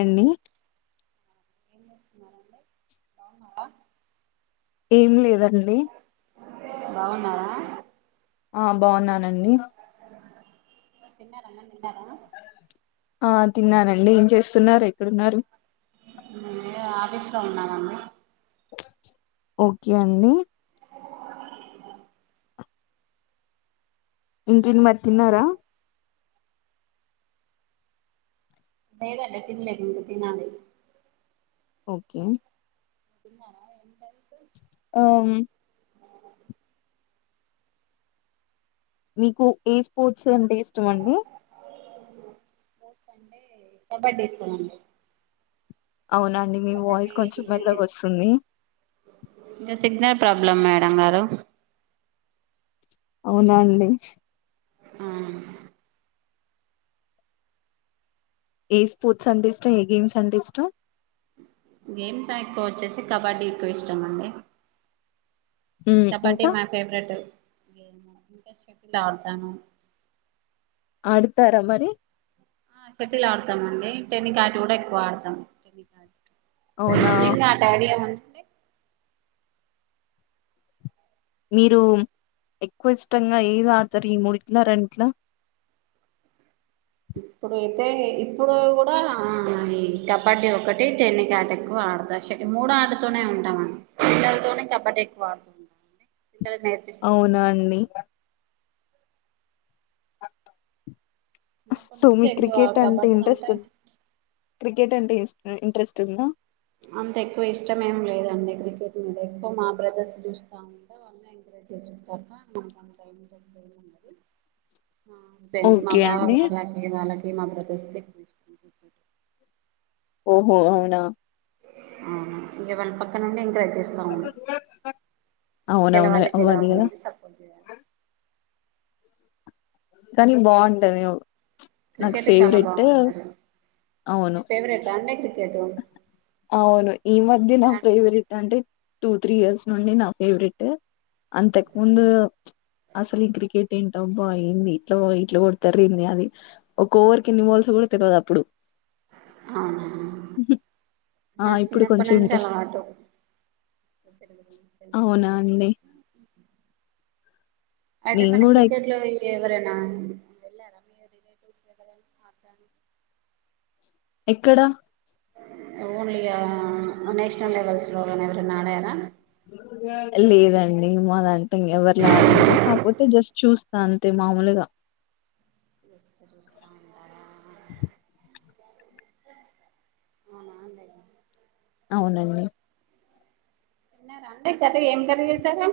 అండి ఏం చేస్తున్నారండి. బాగున్నారా. ఏం లేదండి. బాగున్నారా. ఆ బాగున్నానండి. తిన్నారా అన్నం తిన్నారా ఆ తిన్నానండి. ఏం చేస్తున్నారు. ఎక్కడున్నారు. ఉ ఆఫీస్ లో ఉన్నానండి. ఓకే అండి. ఇంకేం తిన్నారా మరి ఏం కర్రీ తిన్నారా. లేదండి. తిన్లేదు తినాలి. ఓకే. తిన్నారా ఏం కర్రీస్ ఓం ఆ మీకు ఏ స్పోర్ట్స్ అంటే ఇష్టం అండి. స్పోర్ట్స్ అంటే. కబడ్డీ ఇష్టం అండి. అవునాండి. మీ వాయిస్ కొంచెం మెల్లగా షటిల్ వస్తుంది. ఇంకా సిగ్నల్ ప్రాబ్లమ్ మేడం గారు అవునా అండి. ఆ ఏ స్పోర్ట్స్ అంటే ఇష్టం, ఏ గేమ్స్ అంటే ఇష్టం. గేమ్స్ ఎక్కువ వచ్చేసి కబడ్డీ ఎక్కువ ఇష్టం అండి. ఉమ్ కబడ్డీ ఇంకా మా ఫేవరెట్ గేమ్ ఇంకా షెటిల్ ఆడుతాను. ఆడతారా మరి ఆ షెటిల్ ఆడతామ అండి, టెన్ని కాట్ కూడా ఎక్కువ ఆడతాం టెన్ని కాట్, అవునా నింగ డాడీయా మీరు ఎక్కువ ఇష్టంగా ఏది ఆడతారు ఈ మూడిట్లో, రెండిట్లో [unintelligible] ఇప్పుడైతే ఇప్పుడు కూడా ఆ. ఈ కబడ్డీ ఒకటి టెన్ని కాట్ ఎక్కువ. మూడు ఆడుతతోనే ఉంటామండి, పిల్లలతో కబడ్డీ ఎక్కువ ఆడుతు. [unintelligible] అవునా అండి. చిన్నప్పటి సో నుంచి మీకు ఎక్కువ క్రికెట్ అంటే కబడ్స్ ఇంట్రెస్ట్ ఉంది క్రి క్రికెట్ అంటే ఇంట్రెస్ట్ ఉందా, అంత ఎక్కువ ఇష్టం ఏం లేదండి క్రికెట్ మీద ఎక్కువ మా బ్రదర్స్ చూస్తా వా [unintelligible] మా ఓకే బావ అండి గార్లకి వాళ్ళకి మా బ్రదర్స్ కి ఇష్టం ఓహో అవునా ఆహా ఇగ పక్కన నుండి ఎంకరేజ్, చేస్తం అవునవును గెలవాలి అవ్వాలి కదా గెలవాలి సపోర్ట్ చేయాలి కానీ బాగుంటాది వ్యు క్రికెట్ చాలా బాగుంటాది అవును ఫేవరెట్ అండి, క్రికెట్ అవును ఈ మధ్య నా అవునా ఫేవరెట్ అంటే టూ త్రీ ఇయర్స్ నుండి నా ఫేవరెటే, అంతకు ముందు అసలు క్రికెట్ ఏం అబ్బా అయింది ఇట్లా ఇట్లా కొడతారు రేది అన్ని ఒక ఓవర్ ఎన్ని బల్స్ కూడా తెల్వదు అప్పుడు ఆ మా ఇప్పుడు చిన్నప్పటి కొంచెం నుంచి ఇంట్రెస్ట్ అలవాటు అవునా అండి [unintelligible] అయితే నేను మనకి కూడా క్రికెట్ లో ఎవరైన వెళ్ళారా మీరు ఎక్కడ ఓన్లీ నేషనల్ లెవెల్స్ లోగా ఎవరు ఆడారా లేదండి మా దంటా ఎవరిలా ఆడలేదు కాకపోతే జస్ట్ చూస్తు కా అంతే మామూలుగా, వేసు చూస్తాను హు అవునా అవునండి తిన్నారా అండి కర్రీ ఏం కర్రీ చేసారు.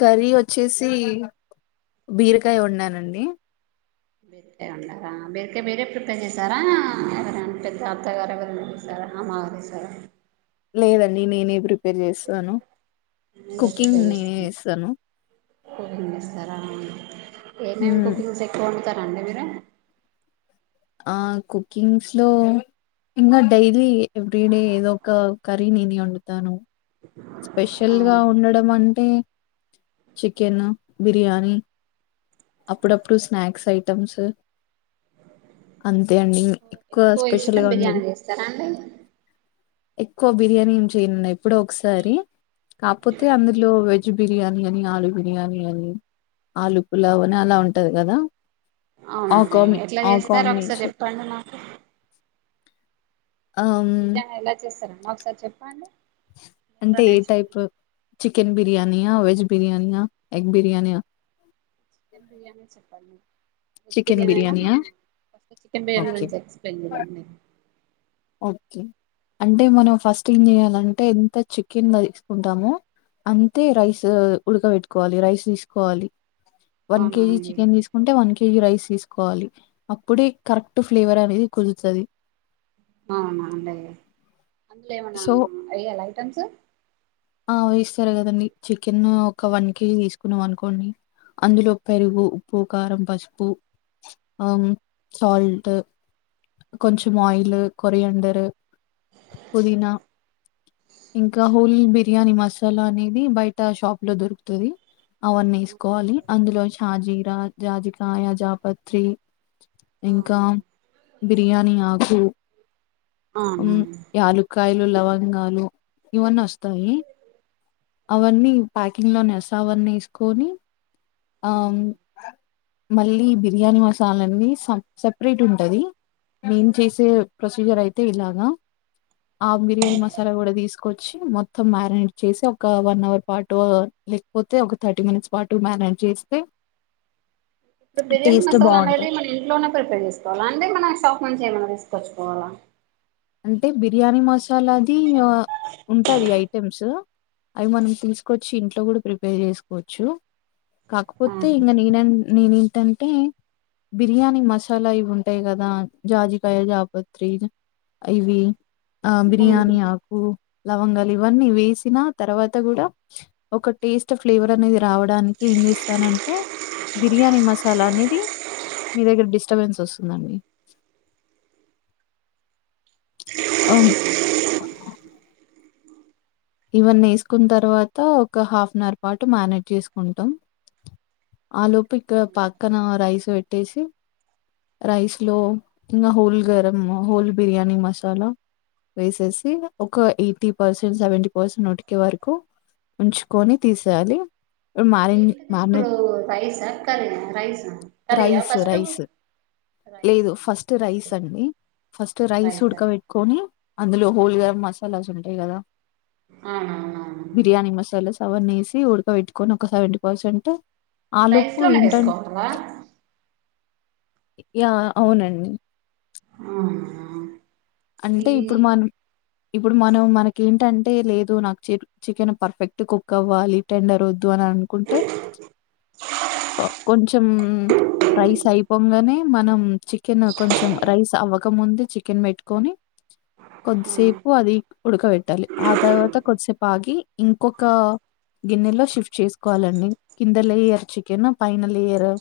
కర్రీ వచ్చేసి బీరకాయ వండిన్నానండి బీరకాయ ఉండారా బీరకాయ మీరే ప్రిపేర్ చేసారా ఎవరైనా పెద్ద అత్తగారు ఎవరైనా చేసారా. ఆహా సరే లేదండి నేనే ప్రిపేర్ చేస్తాను మీరే కుకింగ్ ప్రిపేర్ నీనే చేస్తు చేస్తాను. కుకింగ్ చేస్తారా ఏమేమి హ్మ్ కుకింగ్ ఎక్కువ వండుతారు. అండి మీరు ఆ కుకింగ్స్ లో ఇకా డెలీ ఎవ్రీ డే ఏదో ఒక కర్రీ నీనే వండుతాను. స్పెషల్ గా అవును, ఉండడం అంటే చికెన్ బిర్యానీ. అప్పుడప్పుడు స్నాక్స్ ఐటమ్స్ అంతే అండి. ఎక్కువ ఎక్కువ స్పెషల్ ఇష్టం గా ఉండదు. బిర్యానీ చేస్తారా అండి. ఎక్కువ బిర్యానీ ఏం చేయనున్నా ఎప్పుడో ఒకసారి. కాకపోతే అందులో వెజ్ బిర్యానీ అని ఆలు బిర్యానీ అని ఆలు. పులావ్ అని అలా ఉంటాది కదా అవునండి ఆకామి ఎట్లా చేస్తారో ఒకసారి ఆకామినేషన్. చెప్పండి నాకు ఆహ్, బిర్యానీ ఎలా చేస్తారా మా ఒకసారి చెప్పండి. నేను కూడా అంటే ఏ టైప్ నేర్చుకుంటాను చికెన్ బిర్యానియా వెజ్ బిర్యానియా ఎగ్ బిర్యానియా. చికెన్ బిర్యానీ చెప్పాలి. వెజ్ చికెన్ బిర్యానీ అయినా బిర్యానీయా? First chicken biryani okay. గురించి ఎక్స్ ప్లెయిన్ చేయండి.. అంటే మనం ఫస్ట్ ఏం చేయాలంటే చేయాలంటే ఎంత చికెన్ తీసుకుంటామో. అంతే రైస్ ఉడక పెట్టుకోవాలి రైస్ తీసుకోవాలి. వన్ అవునా కేజీ అండి చికెన్ తీసుకుంటే వన్ కేజీ రైస్ తీసుకు. కోవాలి అప్పుడే కరెక్ట్ ఫ్లేవర్ అనేది కుదురుతాది. అవునా అంటే అందులో ఏమైనా సో వెయ్యాలి ఐటమ్స్. ఆ వస్తారు కదండి చికెన్ ఒక వన్ కేజీ తీసుకున్నాం అనుకోండి అందులో పెరుగు ఉప్పు కారం పసుపు అ సల్ట్ కొంచం ఆయిల్ కొరయండరు పుదనా ఇంకా హోల్ బిర్యానీ మసాలా అనేది బయట షాప్ లో దొరుకుతుంది అవన్నీ వేసుకోవాలి అందులో షాజీరా జాజికయ జాపత్రి అవున బిర్యానీి ఆకు ఆవు ఆలికాయలు లవంగాలు ఇవన్నీ వస్తాయి అవన్నీ ప్యాకింగ్ లో నెసా అవన్నీ వేసుకొని ఆ అవునా మళ్ళీ బిర్యానీ మసాలన్నీ స సపరేట్ ఉంటది మేం చేసే ప్రొసీజర్ అయితే ఇలాగా ఆ బిర్యానీ మసాలా కూడా తీసుకొచ్చి మొత్తం మ్యారినేట్ చేసి ఒక వన్ అవర్ పాటు లేకపోతే ఒక థర్టీ మినిట్స్ పాటు మేనేజ్ చేస్తే ఇప్పుడు బిర్యానీ టేస్ట్ మసాలా అనేది బావుంటది. మనం ఇంట్లోనే ప్రిపేర్ చేకోవాలి అంటే మనం షాప్ మంచి ఏమ తీసుపచ్చుకోవాలా అంటే బిర్యానీ మసాలాది ఉంటది ఐటెమ్స్ అవి మనం తెలుసుకొచ్చి ఇంట్లో కూడా ప్రిపేర్ చేసుకోవచ్చు కాకపోతే ఆహా ఇంకా నేన నేనేంటంటే బిర్యానీ మసాలా ఇవి ఉంటాయి కదా జాజికయ జాపత్రిజ ఇవి ఆ ఉమ్. బిర్యానీ ఆకు లవంగాలు ఇవన్నీ వేసిన తర్వాత కూడా ఒక టేస్ట్ ఫ్లేవర్ అనేది రావడానికిం చేస్తానంటే బిర్యానీ మసాలా అనేది మీ దగ్గర డిస్టర్బెన్స్ వస్తుందండి అమ్ ఇవన్నీ వేసుకున్న తర్వాత ఒక హాఫ్ అన్ అవర్ పాటు మ్యారినేట్ చేసుకుంటాం ఆ లోపు ఇక్కడ పక్కన రైస్ పెట్టేసి రైస్ లో ఇంకా హోల్ గరం హోల్ బిర్యానీ మసాలా వేసేసి ఒక ఎయిటీ పర్సెంట్ సెవెంట కోసం ఉటికి వరకు ఉంచుకొని తీసేయాలి మ్యారిన్ పెకద ఇప్పు మ్యారినేట్ రైసా కర rice curry rice first rice లేదు రైసా ఫస్ట్ రైస్ ఓకే అండి ఫస్ట్ రైస్ రైసా ఉడకబెట్టుకొని అందులో హోల్ గరం మసాలాస్ ఉంటాయి కదా అవునా అవన్నీ ఏసి ఉడకబెట్టుకొని ఒక సెవెంటీ పర్సెంట్ రైస్ ఆలోపు లోనే ఏంటన్ వేసుకోవాలా యా అవునండి ఆ అంటే ఇప్పుడు మనం ఇప్పుడు మనం మనకి ఏంటం అంటే లేదు నాకు చికెన్ పర్ఫెక్ట్ కుక్ అవ్వాలి టెండర్ వద్దు అని అనుకుంటే కొంచెం రైస్ అయిపొంగనే మనం చికెన్ కొంచెం రైస్ అవ్వకముందే చికెన్ పెట్టుకొని ఉమ్. కొద్దిసేపు అది ఉడకబెట్టాలి ఆ తర్వాత కొద్దిసేపు ఆగి ఇంకొక గిన్నెలో షిఫ్ట్ చేసుకోవాలండి కింద లేయర్ చికెన్ పైన లేయరు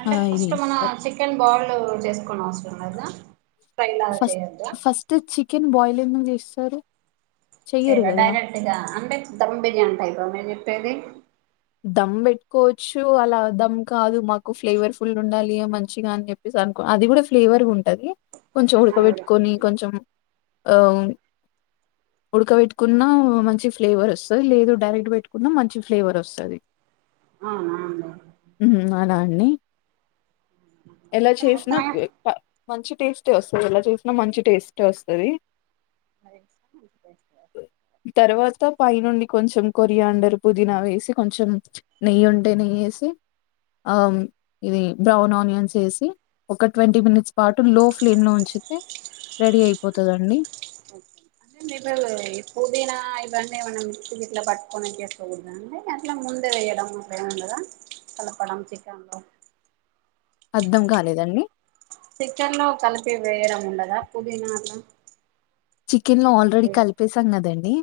అంటే ఫస్ట్ మన చికెన్ బాల్డ్ చేసుకో అవసరం లేదా ఫ్రై లాగా ఫస్ట్ చేయొద్దా ఫస్ట్ చికెన్ బాయిల్ ఎందుకు చేస్తారు చెయ్యరు చేయరా గదా! డైరెక్ట్గా అంటే ధమ్ బిర్యానీ టైప మీరు చెప్పేది దమ్ పెట్టుకోవచ్చు అలా దమ్ కాదు మాకు ఫ్లేవర్ ఫుల్ ఉండాలి మంచిగా అని చెప్పేసి అనుకు అది కూడా ఫ్లేవర్గా ఉంటది కొంచెం ఉడకబెట్టుకొని కొంచెం ఆ ఉడకబేట్టుకున్న మంచి ఫ్లేవర్ వస్తది లేదు డైరెక్ట్ పెట్టుకున్న మంచి ఫ్లేవర్ వస్త తది అవున అండి అలా అండి ఎలా అయితే చేసినా మొత్తమే మంచి టేస్ట్ వస్తది ఎలా చేసినా మంచి టేస్ట్ వస్తది మ స్క పై నుండి కొంచెం కొరియండరు పుదీనా వేసి కొంచెం నెయ్యి ఉంటే నెయ్యేసి ఆ ఇది బ్రౌన్ ఆనియాన్స్ ఎసి ఒక ట్వంటీ మినిట్స్ పాటు లో ఫ్లేమ్ లోంచి రెడీ అయిపోతదండి చిందిపు ఈ పుదీనా ఇవన్నీ ఏమైనా మిక్సి ఇట్లా పట్టుకోని చేసుకోకూడదా అండి అట్లా ముందే వేయడం అట్లేఏముండద కలపడం చికెన్లో అర్ధం కాలేదండి చికన్లో కలిపి వేయడం ఉండదా పుదీనాలా చికెన్ లో ఆల్రెడీ కలిపేసాం కదండి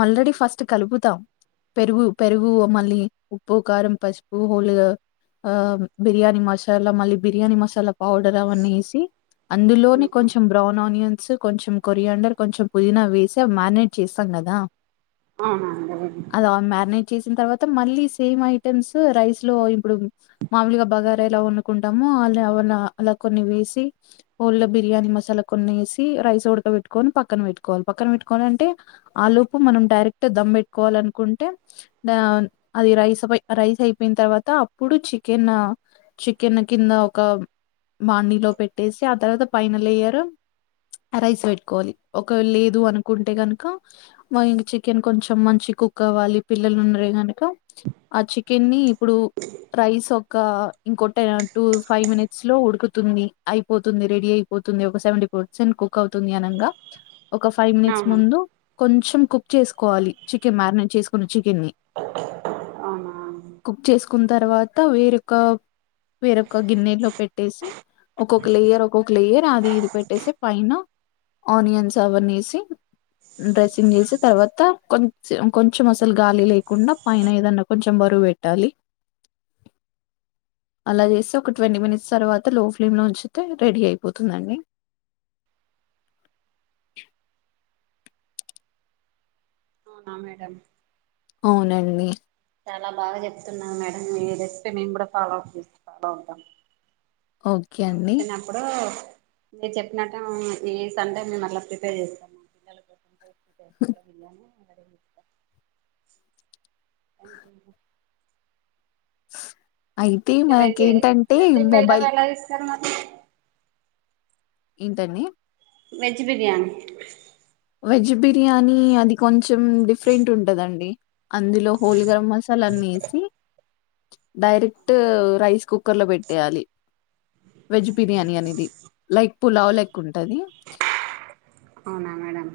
ఆల్రెడీ ఫస్ట్ కలుపుతాం పెరుగు పెరుగు మళ్ళీ ఉప్పు కారం పసుపు హోలుగా ఆ బిర్యానీ మసాలా మళ్ళీ బిర్యానీ మసాలా పౌడర్ అవన్నీ ఏసి అందులోనే కొంచెం బ్రౌన్ ఆనియన్స్ కొంచెం కొరియాండర్ కొంచెం పుదీనా వేసి అవి మ్యారినేట్ చేస్తాం కదా అవునండి చేసిన తర్వాత మళ్ళీ సేమ్ ఐటమ్స్ రైస్ లో ఇప్పుడు మామూలుగా బగారా ఎలా వండుకుంటామో ఆల్ ఏవన్నా అలా కొన్ని వేసి హోల్గా బిర్యానీ మసాలా కొన్ని వేసి రైస్ ఉడ్ ఆడ పెట్టుకొని పక్కన పెట్టుకోవాలి పక్కన పెట్టుకోవాలంటే ఆ లోపు మనం డైరెక్ట్ దమ్ పెట్టుకోవాలనుకుంటే డౌన్ అది రైస్ ఆపోయి రైస్ అయిపోయిన తర్వాత అప్పుడు చికెన్ చికెన్ కింద ఒక బాండి లో పెట్టేసి ఆ తర్వాత పైన లేయర్ ఆ రైస్ వేట్ కోవాలి ఒకే లేదు అనుకుంటే కనుక మా ఇంగా చికెన్ కొంచం మంచి కుక్ అవ్వాలి పి పిల్లలు ఉన్నారే గనుక ఆ చికెన్నీ ఇప్పుడు రైస్ ఒక ఇంకొట టూ ఫైవ్ మినిట్స్ లో ఉడుకుతుంది అయిపోతుంది రెడీ అయిపోతుంది ఒక సెవెంటి పర్సెంట్ కుక్ అవుతుంది అనంగ ఒక ఫైవ్ మినిట్స్ అవునా ముందు కొం చెం కుక్ చేసుకోవాలి చికెన్ మారినేట్ చేసుకున్న చికెన్ని అవునా కుక్ చేసుకున్న తర్వాత వేరొక వేరొక గిన్నెలో పెట్టేసి ఒక్కొక్క లేయర్ ఒక్కొక్క లేయర్ అది ఇది పెట్టేసి పైన ఆనియన్స్ అవన్నీ ఏసీ డ్రెస్సింగ్ చేసి తర్వాత కొంచం కొంచెం అసలు గాలి లేకుండా పైన ఏదన్నా కొంచెం బ పెట్టాలి అలా చేస్తే ఒక ట్వంటీ మినిట్స్ తర్వాత లో ఫ్లేమ్ లో ఉంచితే రెడీ అయిపోతుందండి అవునా మేడం అవునండి చాలా బాగా చెప్తున్నా మేడం ఈ రెసిపీ మేము కూడా ఫాలో అ ఫాలో అవుతాం ఈ ఓకే సారి అండి వచ్చినప్పుడు మీరు చెప్పినట్టే ఈ సండే మేము అట్లా ప్రిపేర్ చేస్తాము పిల్లల కో అద విళనే అడ వ అవు అయితే ఇంకా వెజ్ మనకే ఏంటంటే వెజ్ పిల్లలు మొబైల్ ఎలా ఇస్తారు మరి ఏంటండి వెజ్ బిర్యానీ వెజ్ బిర్యానీ అది కొంచెం డిఫరెంట్ ఉంటుందండి అందులో హోల్ గరం మసాలాన్ని వేసి డైరెక్ట్ రైస్ కుక్కర్ లో పెట్టేయాలి వెజ్ బిర్యానీ అనేది లైక్ పులావ్ లెక్ ఉంటంది అవునా మేడం